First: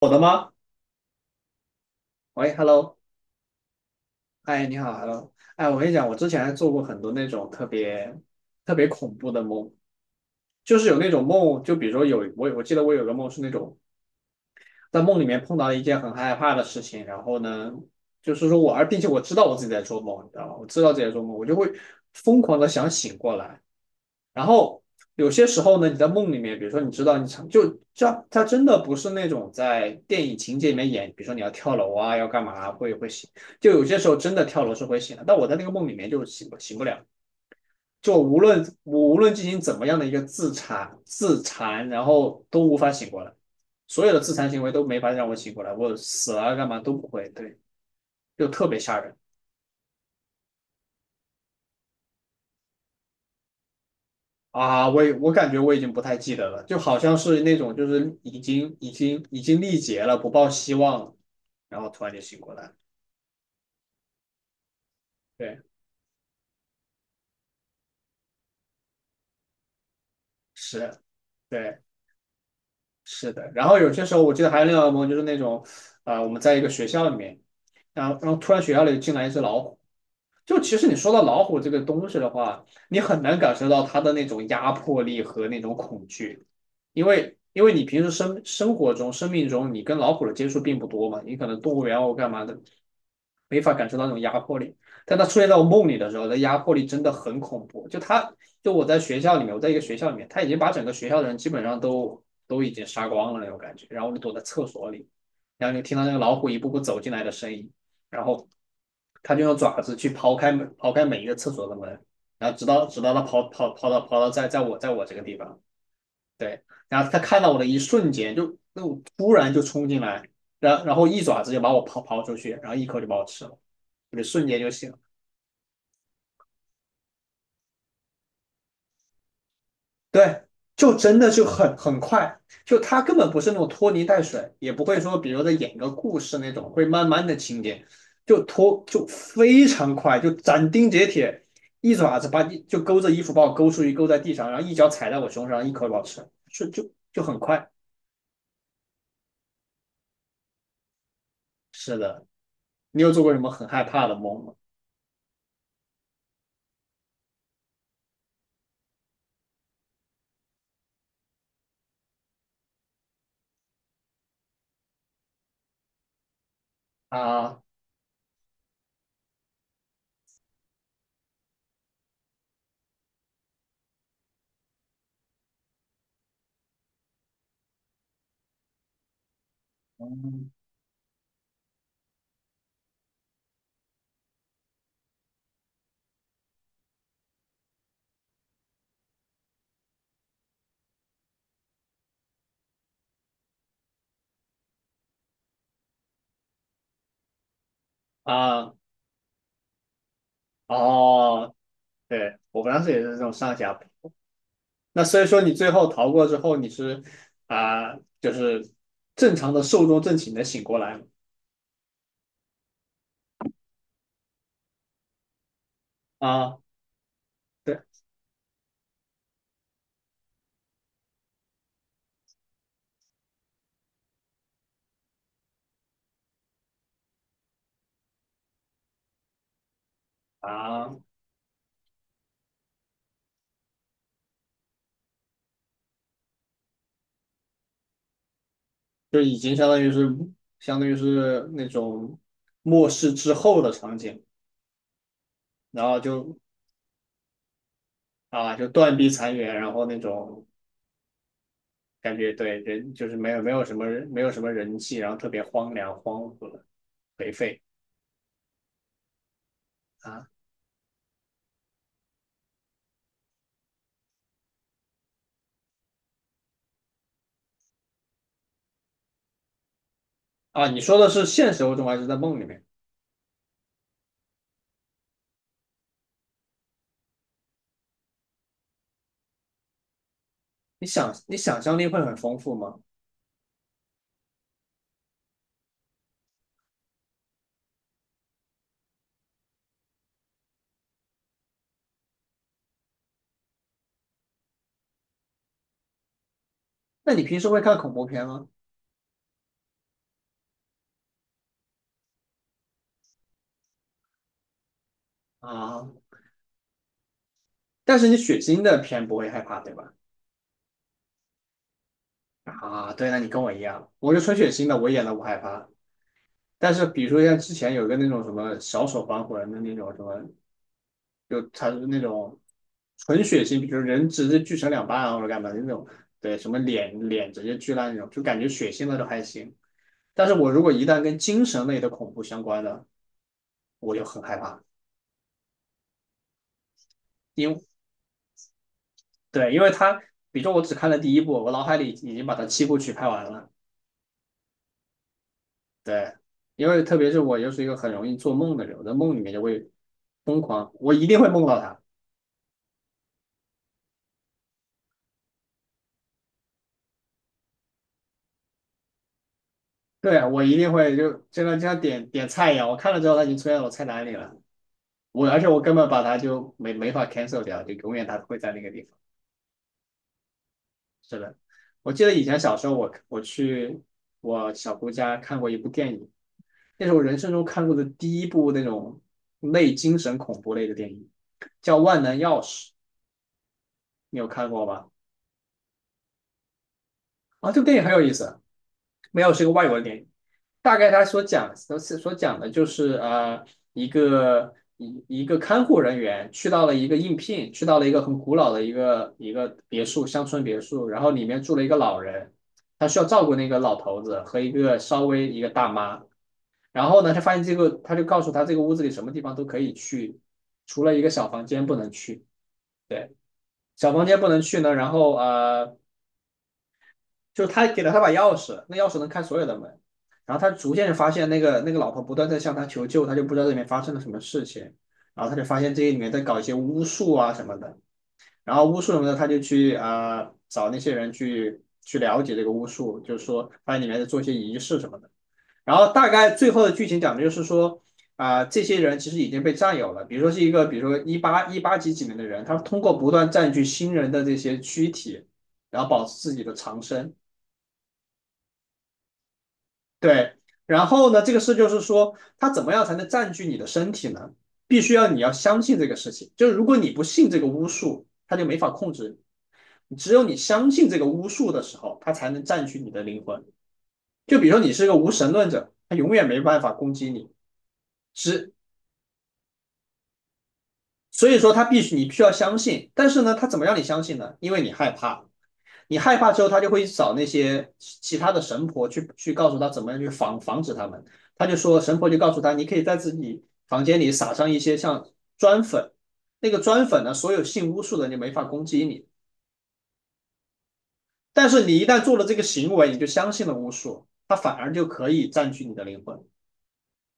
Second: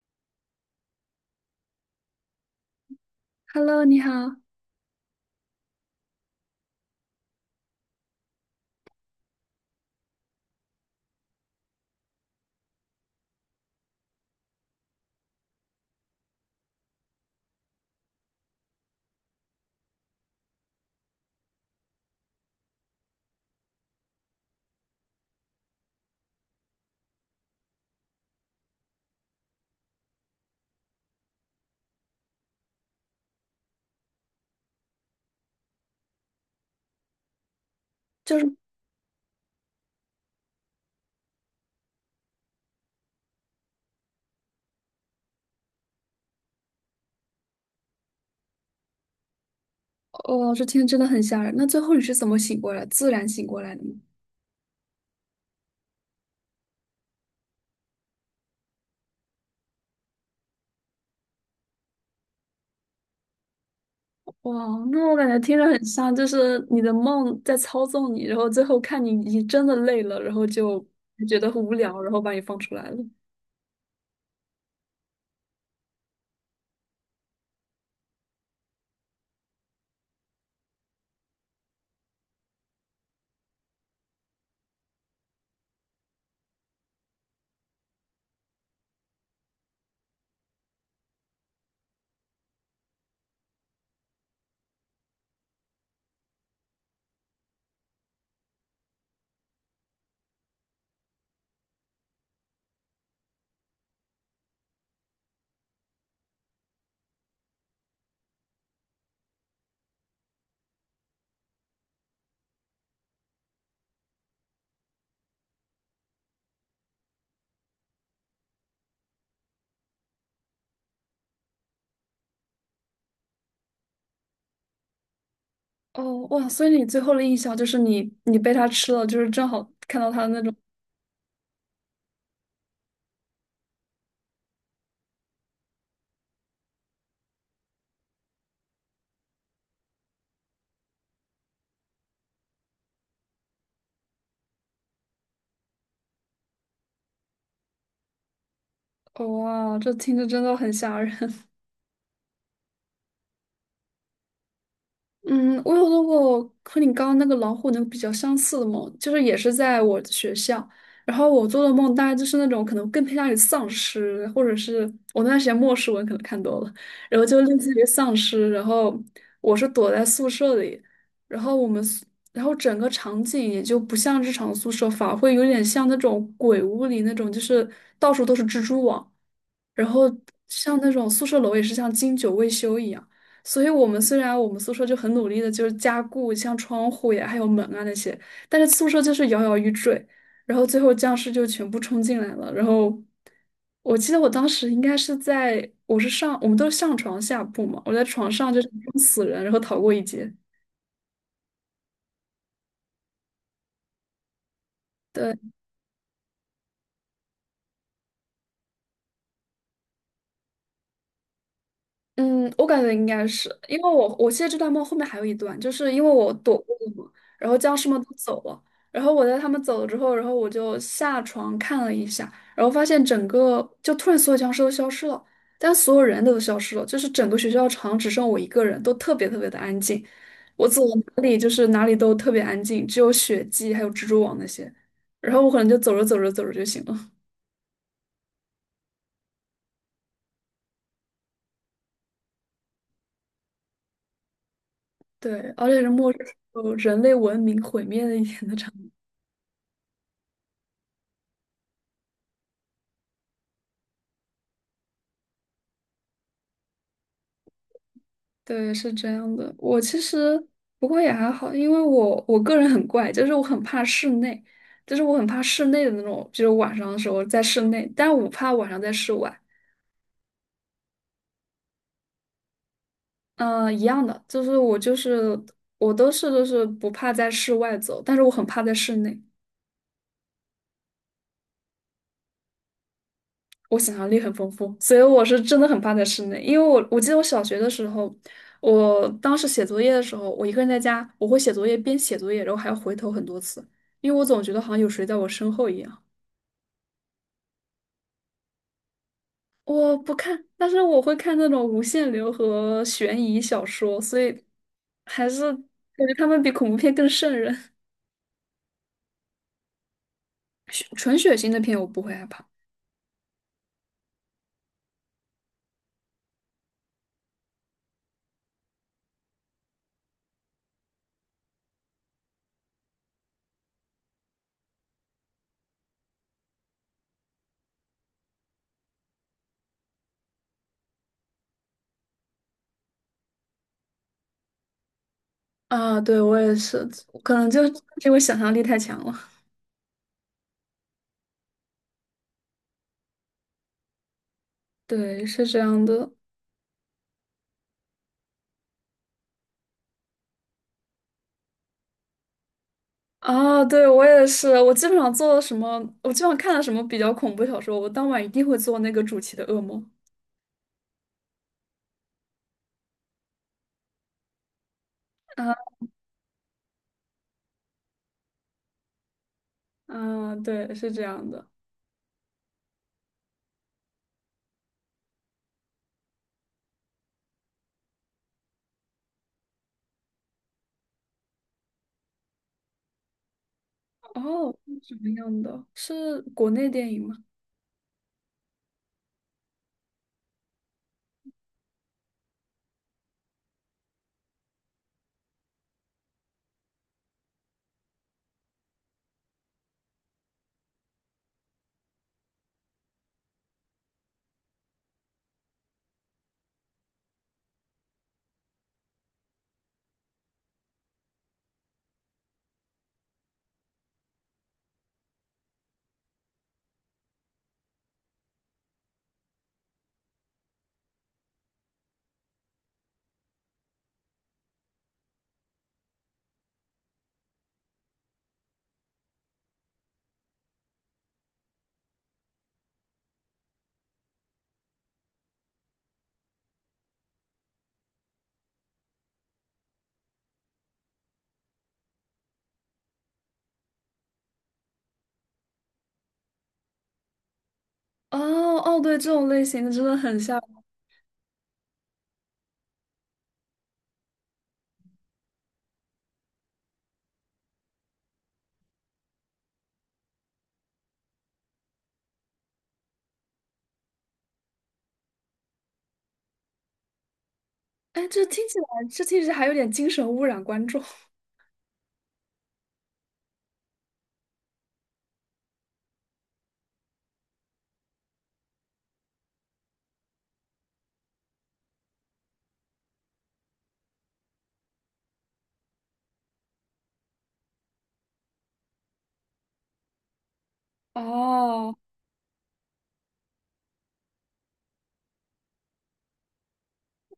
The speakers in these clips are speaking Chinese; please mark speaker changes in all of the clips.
Speaker 1: 我的吗？喂，Hello，
Speaker 2: Hello，你好，
Speaker 1: 哎，你好，Hello，哎，我跟你讲，我之前还做过很多那种特别特别恐怖的梦，就是有那种梦，就比如说有我记得我有个梦是那种在梦里面碰到了一件很害怕的事情，然后呢，就是说我，而并且我知道我自己在做梦，你知道吗？我知道自己在做梦，我就会疯狂的想醒过来。然后有些时候呢，你在梦里面，比如说你知道你想就这，它真的不是那种在电影情节里面演，比如说你要跳楼啊，要干嘛啊会醒，就有些时候真的跳楼是会醒的，但我在那个梦里面就醒不了。就无
Speaker 2: 就是
Speaker 1: 论我无论进行怎么样的一个自残，然后都无法醒过来，所有的自残行为都没法让我醒过来，我死了干嘛都不会，对，就特别吓人
Speaker 2: 哦，这听着真的很吓人。那最后你是怎么醒过来，自然醒过来的吗？
Speaker 1: 啊！我感觉我已经不太记得了，就好像是那种就是已经力竭了，不抱希望了，然后突然就醒过来，
Speaker 2: 哇，那我感觉听
Speaker 1: 对，
Speaker 2: 着很像，就是你的梦在操纵你，然后最后看你已经真的累了，然后就
Speaker 1: 是，
Speaker 2: 觉得很无
Speaker 1: 对，
Speaker 2: 聊，然后把你放出来了。
Speaker 1: 是的。然后有些时候我记得还有另外一个梦，就是那种，我们在一个学校里面，然后突然学校里进来一只老虎。就其实你说到老虎这个东西的话，你很难感受到它的那种压迫力和那种恐惧，因为你平时生活中、生命中，你跟老虎的接触并不多嘛，你可能动物园啊或干嘛的，没法感受到那种压迫力。但它出现在我梦里的时候，那压迫力真的很恐怖。就它，就我在学校里面，我在一个学校里面，它已经把整个学校的人基本上都已经杀光了那种感觉，然后我就躲在厕所里，然后就听到那个老虎一步步走进来的声音。然后他就用爪子去刨开每一个厕所的门，然后直到他刨到我这个地方，对，然后他看到我的一瞬间就那种突然就冲进来，然后一爪子就把我刨出去，然后一口就把我吃了，就瞬间就醒了。
Speaker 2: 哦，哇，所以你最后的印象就是你被它吃了，就是正好看到它的
Speaker 1: 对，
Speaker 2: 那种。
Speaker 1: 就真的就很快，就他根本不是那种拖泥带水，也不会说比如在演个故事那种会慢慢的情节，就拖就非常快，就斩钉截铁，一爪子把你就勾着衣服把我勾出去，勾在地上，然后一脚踩在我胸上，一口咬吃，就很快。
Speaker 2: 哦，哇，这听着真的很吓人。
Speaker 1: 是的，你有做过什么很害怕的梦吗？
Speaker 2: 嗯，我有做过和你刚刚那个老虎那个比较相似的梦，就是也是在我的学校，然后我做的梦大概就是那种可能更偏向于丧尸，或者是我那段时间末世文可能看多了，然后就类
Speaker 1: 啊，
Speaker 2: 似于丧尸，然后我是躲在宿舍里，然后我们宿然后整个场景也就不像日常宿舍，反而会有点像那种鬼屋里那种，就是到处都是蜘蛛网。然后
Speaker 1: 嗯
Speaker 2: 像那种宿舍楼也是像经久未修一样，所以我们虽然我们宿舍就很努力的就是加固，像窗户呀还有门啊那些，但是宿舍就是摇摇欲坠，然后最后僵尸就全部冲进来了。然后我记得我当时应该是在，我们都是上床下铺嘛，我在床上就是
Speaker 1: 啊，
Speaker 2: 装死人，然后逃过一劫。
Speaker 1: 哦，对，我当时也是这种上下那所以
Speaker 2: 对。
Speaker 1: 说你最后逃过之后，你是啊、就是正常的寿终正寝的醒过来了
Speaker 2: 嗯，我感觉应该是，因为我现在这段梦后面还有一段，就是因为我
Speaker 1: 啊，
Speaker 2: 躲过了嘛，然后僵
Speaker 1: 对
Speaker 2: 尸们都走了，然后我在他们走了之后，然后我就下床看了一下，然后发现整个就突然所有僵尸都消失了，但所有人都消失了，就是整个学校场只剩我一个人，都特别特别的安静，我走到
Speaker 1: 啊，
Speaker 2: 哪里就是哪里都特别安静，只有血迹还有蜘蛛网那些，然后我可能就走着走着走着就醒了，
Speaker 1: 就已经相当于是那种末世之后的场景，
Speaker 2: 对，而且
Speaker 1: 然
Speaker 2: 是
Speaker 1: 后
Speaker 2: 末日时
Speaker 1: 就
Speaker 2: 候人类文明毁灭的一天的
Speaker 1: 就
Speaker 2: 场景。
Speaker 1: 断壁残垣，然后那种感觉对人就是没有没有什么人没有什么人气，然后特别荒凉、荒芜、颓废
Speaker 2: 对，是这样的。我其
Speaker 1: 啊
Speaker 2: 实不过也还好，因为我个人很怪，就是我很怕室内，就是我很怕室内的那种，就是晚上的时候在室内，但我不怕晚上在室外。
Speaker 1: 啊！你说的是现实中还是在梦里面？
Speaker 2: 嗯、一样的，就是我都是就是不怕在室外走，但是我很怕在室内。
Speaker 1: 你想象力会很丰富吗？
Speaker 2: 我想象力很丰富，所以我是真的很怕在室内，因为我记得我小学的时候，我当时写作业的时候，我一个人在家，我会写作业边写作业，然后还要回头很多次，因为我总觉得好像有谁在我身后一样。
Speaker 1: 那你平时会看恐怖片吗？
Speaker 2: 我不看，但是我会看那种无限流和悬疑小说，所以还是
Speaker 1: 啊，
Speaker 2: 感觉他们比恐怖片更瘆人。
Speaker 1: 但是你血腥的片不会害怕，对吧？
Speaker 2: 血纯血腥的片我不会害怕
Speaker 1: 啊，对，那你跟我一样，我是纯血腥的，我演的不害怕。但是比如说像之前有个那种什么小丑防魂的那种什么，就他是那种纯血腥，比如人直接锯成两半啊或者干嘛的那种，对，什么脸直接锯烂那种，就感觉血腥的都还行。但是我如果一旦跟精神类的恐怖相关的，我就很害怕，
Speaker 2: 啊，对我也是，可
Speaker 1: 因
Speaker 2: 能就
Speaker 1: 为
Speaker 2: 是因为想象力太强了。
Speaker 1: 对，因为他，比如说我只看了第一部，我脑海里已经把它七部曲拍完了。
Speaker 2: 对，是这样的
Speaker 1: 对，因为特别是我又是一个很容易做梦的人，我在梦里面就会疯狂，我一定会梦到他。
Speaker 2: 啊，对我也是，我基本上做了什么，我基本上看了什么比较恐怖小说，我当晚一定会做那个主题的噩梦。
Speaker 1: 对啊，我一定会像像点菜一样，我看了之后他已经出现在我菜单里了，而且
Speaker 2: 啊
Speaker 1: 我根本把它就没法 cancel 掉，就永远它会在那个地方。
Speaker 2: 啊，对，是这
Speaker 1: 是
Speaker 2: 样
Speaker 1: 的，
Speaker 2: 的。
Speaker 1: 我记得以前小时候我去我小姑家看过一部电影，那是我人生中看过的第一部那种类精神恐怖类的电影，叫《万能钥匙》，你有看
Speaker 2: 哦，
Speaker 1: 过
Speaker 2: 是
Speaker 1: 吗？
Speaker 2: 什么样的？是国内电影吗？
Speaker 1: 啊，这部电影很有意思。没有是一个外国的电影，大概他所讲的就是一个个看护人员去到了一个应聘，去到了一个很古老的一个别墅乡村别墅，然后里面住了一个老人，他需要照顾那个老头子和一个稍微一个大妈，然后呢他发现这个他就告诉他这个屋子里什么地方都可以去，除了一个小房间不能去，小房间不能去呢，然后。就是他给了他把钥匙，那钥匙能开所有的门。然后他逐渐就发现那个老婆不断在向他求救，他就不知道这里面发生了什么事情。然后他就发现这里面在搞一些巫术啊什么的。然后巫术什么的，他就去找那些人去了解这个巫术，就是说发现里面在做一些仪式什么的。然后大概最后的剧情讲的就是说。这些人其实已经被占有了。比如说是一个，比如说一八几几年的人，他通过不断占据新人的这些躯体，然后保持自己的长生。
Speaker 2: 哦哦，对，这种类型的真的很
Speaker 1: 对，
Speaker 2: 像。
Speaker 1: 然后呢，这个事就是说，它怎么样才能占据你的身体呢？必须要你要相信这个事情，就是如果你不信这个巫术，它就没法控制你。只有你相信这个巫术的时候，它才能占据你的灵魂。就比如说你是个无神论者，它永远没办法攻击你。
Speaker 2: 哎，这听
Speaker 1: 只
Speaker 2: 起来，这听起来还有点精神污染观众。
Speaker 1: 所以说，它必须你必须要相信，但是呢，它怎么让你相信呢？因为你害怕，你害怕之后，他就会找那些其他的神婆去告诉他怎么样去防止他们。他就说，神婆就告诉他，你可以在自己房间里撒上一些像砖粉，那个砖粉呢，所有信巫术的就没法攻击你。但是
Speaker 2: 哦，
Speaker 1: 你一旦做了这个行为，你就相信了巫术，它反而就可以占据你的灵魂。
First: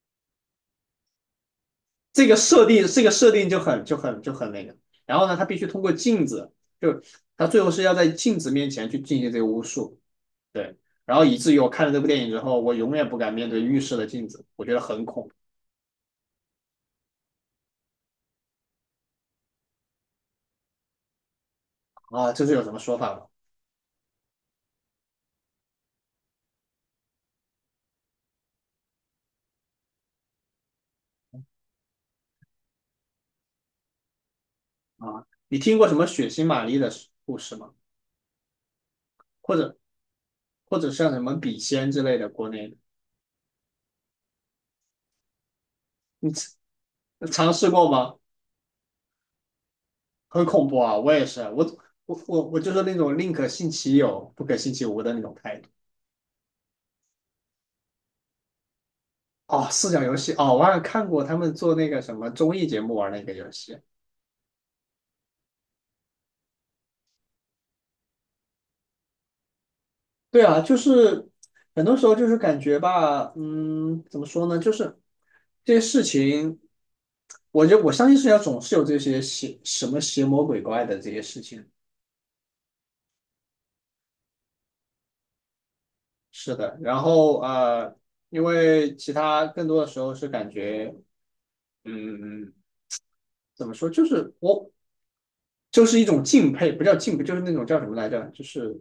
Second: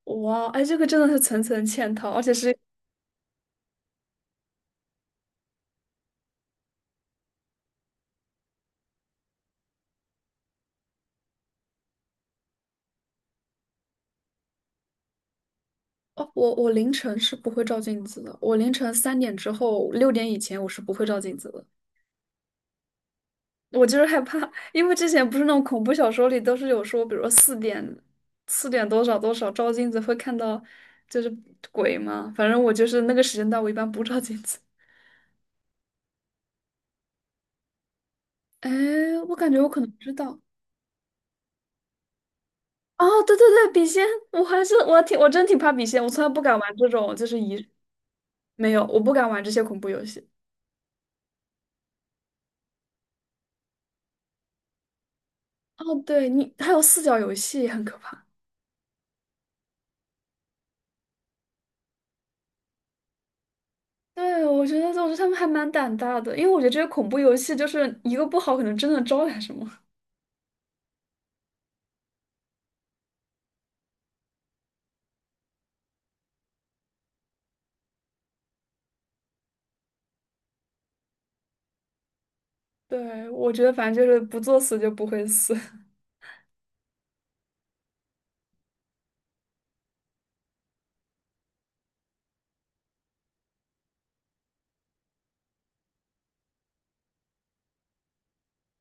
Speaker 2: 哇，哎，这个真的是层层嵌套，而且是
Speaker 1: 这个设定就很那个。然后呢，他必须通过镜子，就他最后是要在镜子面前去进行这个巫术。对，然后以至于我看了这部电影之后，我永远不敢面对浴室的镜子，我觉得很恐
Speaker 2: 哦，我凌晨是不会照镜子的，我凌晨3点之后、6点以前我是不会照镜子的。
Speaker 1: 怖啊！这是有什么说法吗？
Speaker 2: 我就是害怕，因为之前不是那种恐怖小说里都是有说，比如说四点、四点多少多少照镜子会看到就是鬼嘛。反正我就是那个时间段，我一般不照镜子。
Speaker 1: 啊，你听过什么血腥玛丽的故事吗？
Speaker 2: 哎，我感
Speaker 1: 或
Speaker 2: 觉我
Speaker 1: 者
Speaker 2: 可能知道，
Speaker 1: 像什么笔仙之类的国内
Speaker 2: 哦，对对对，笔仙，我还是我真挺怕笔仙，我从来不敢玩这种，就
Speaker 1: 的
Speaker 2: 是
Speaker 1: 尝
Speaker 2: 一
Speaker 1: 试过吗？
Speaker 2: 没有，我不敢玩这些恐怖游戏。
Speaker 1: 很恐怖啊！我也是，我就是那种宁可信其有，不可信其无的那种态度。
Speaker 2: 哦，对你还有四角游戏也很可怕。
Speaker 1: 哦，四角游戏哦，我好像看过他们做那个什么综艺节目玩那个游戏，
Speaker 2: 对，我觉得他们还蛮胆大的，因为我觉得这些恐怖游戏就是一个不好，可能真的招来什么。
Speaker 1: 对啊，就是很多时候就是感觉吧，嗯，怎么说呢？就是这些事情，我觉得我相信世界上总是有这些邪什么邪魔鬼怪的这些事情。
Speaker 2: 对，我觉得反正就是不作死就不会死。
Speaker 1: 是的，然后，因为其他更多的时候是感觉，嗯，怎么说？就是我就是一种敬佩，不叫敬佩，就是那种叫什么来着？就是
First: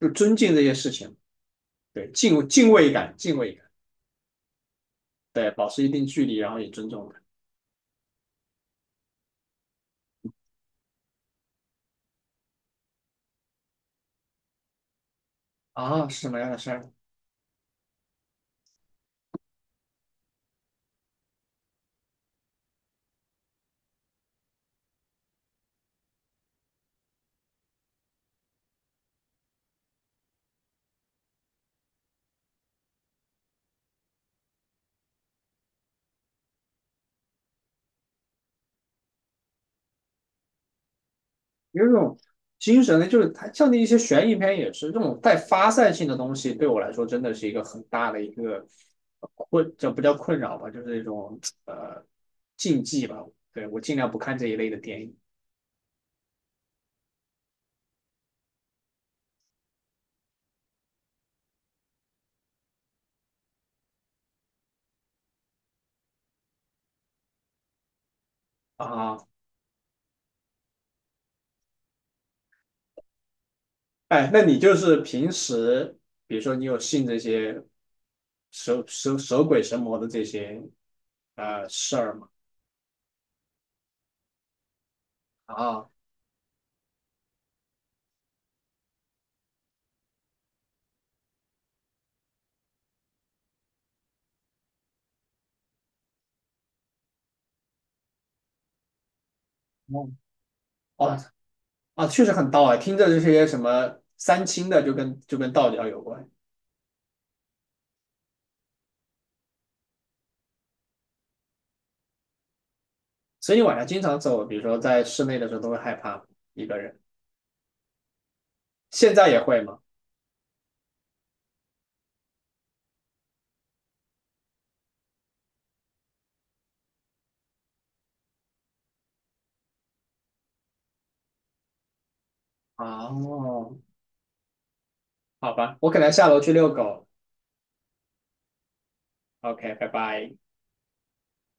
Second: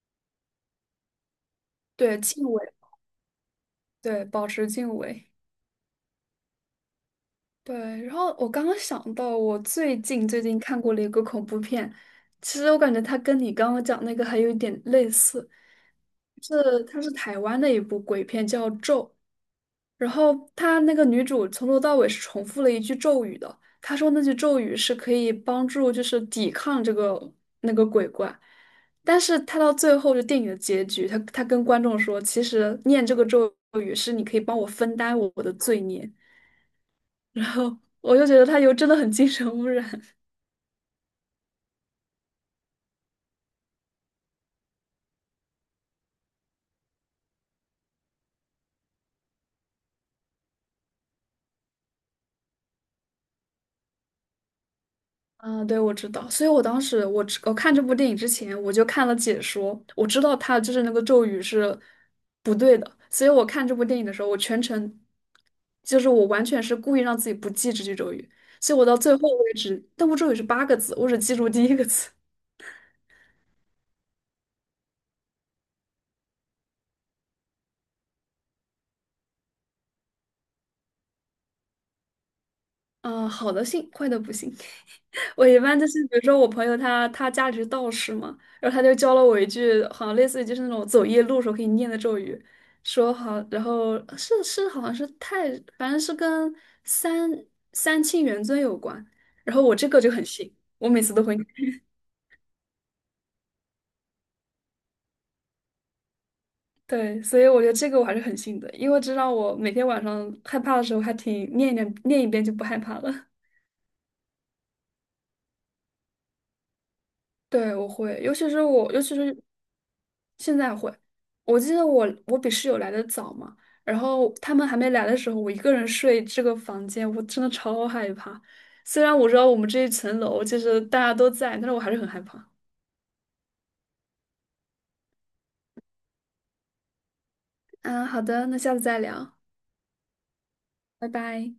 Speaker 1: 就尊敬这些事情，对，
Speaker 2: 对，
Speaker 1: 敬
Speaker 2: 敬
Speaker 1: 敬
Speaker 2: 畏，
Speaker 1: 畏感，敬畏感，
Speaker 2: 对，保持敬畏。
Speaker 1: 对，保持一定距离，然后也尊重它。
Speaker 2: 对，然后我刚刚想到，我最近看过了一个恐怖片，其实我感觉它跟你刚刚讲那个还有一点类似，
Speaker 1: 啊，是什么样的事
Speaker 2: 是
Speaker 1: 儿？
Speaker 2: 它是台湾的一部鬼片叫《咒》，然后它那个女主从头到尾是重复了一句咒语的，她说那句咒语是可以帮助就是抵抗这个那个鬼怪，但是她到最后就电影的结局，她跟观众说，其实念这个咒语是你可以帮我分担我的罪孽。然后我就觉得他有真的很精神污染。
Speaker 1: 有一种精神呢，就是它像那一些悬疑片也是这种带发散性的东西，对我来说真的是一个很大的一个困，这不叫困扰吧，就是一种呃禁忌吧。对，我尽量不看这一类的电影
Speaker 2: 啊，对，我知道，所以我当时我看这部电影之前，我就看了解说，我知道他就是那个咒语是不对的，所以我看这部电影的时候，我全程就是我完全是故意让自己不记这句咒语，所以我到最
Speaker 1: 啊。
Speaker 2: 后为止，那部咒语是八个字，我只记住第一个字，
Speaker 1: 哎，那你就是平时，比如说你有信这些蛇蛇蛇鬼神魔的这些事儿吗？
Speaker 2: 啊，好的信，坏的不信。我一
Speaker 1: 啊，
Speaker 2: 般就
Speaker 1: 哦
Speaker 2: 是，比如说我朋友他家里是道士嘛，然后他就教了我一句，好像类似于就是那种走夜路时候可以念的咒语，说好，然后是是好像是太，反正是跟三三清元尊有关，然后我这个就很信，我每次
Speaker 1: 哦
Speaker 2: 都会念
Speaker 1: 啊，确实很道啊，听着这些什么三清的就跟道教有关。
Speaker 2: 对，所以我觉得这个我还是很信的，因为知道我每天晚上害怕的时候还挺念一念念一遍就不害怕了。
Speaker 1: 所以你晚上经常走，比如说在室内的时候都会害怕一个人，
Speaker 2: 对，我会，尤其是我，尤
Speaker 1: 现
Speaker 2: 其
Speaker 1: 在
Speaker 2: 是
Speaker 1: 也会吗？
Speaker 2: 现在会，我记得我比室友来的早嘛，然后他们还没来的时候，我一个人睡这个房间，我真的超害怕。虽然我知道我们这一层楼就是大家都在，但是我还是很害怕。
Speaker 1: 哦，好吧，我可能下楼去遛狗。
Speaker 2: 嗯，好的，那下次再聊，
Speaker 1: OK,拜拜。
Speaker 2: 拜拜。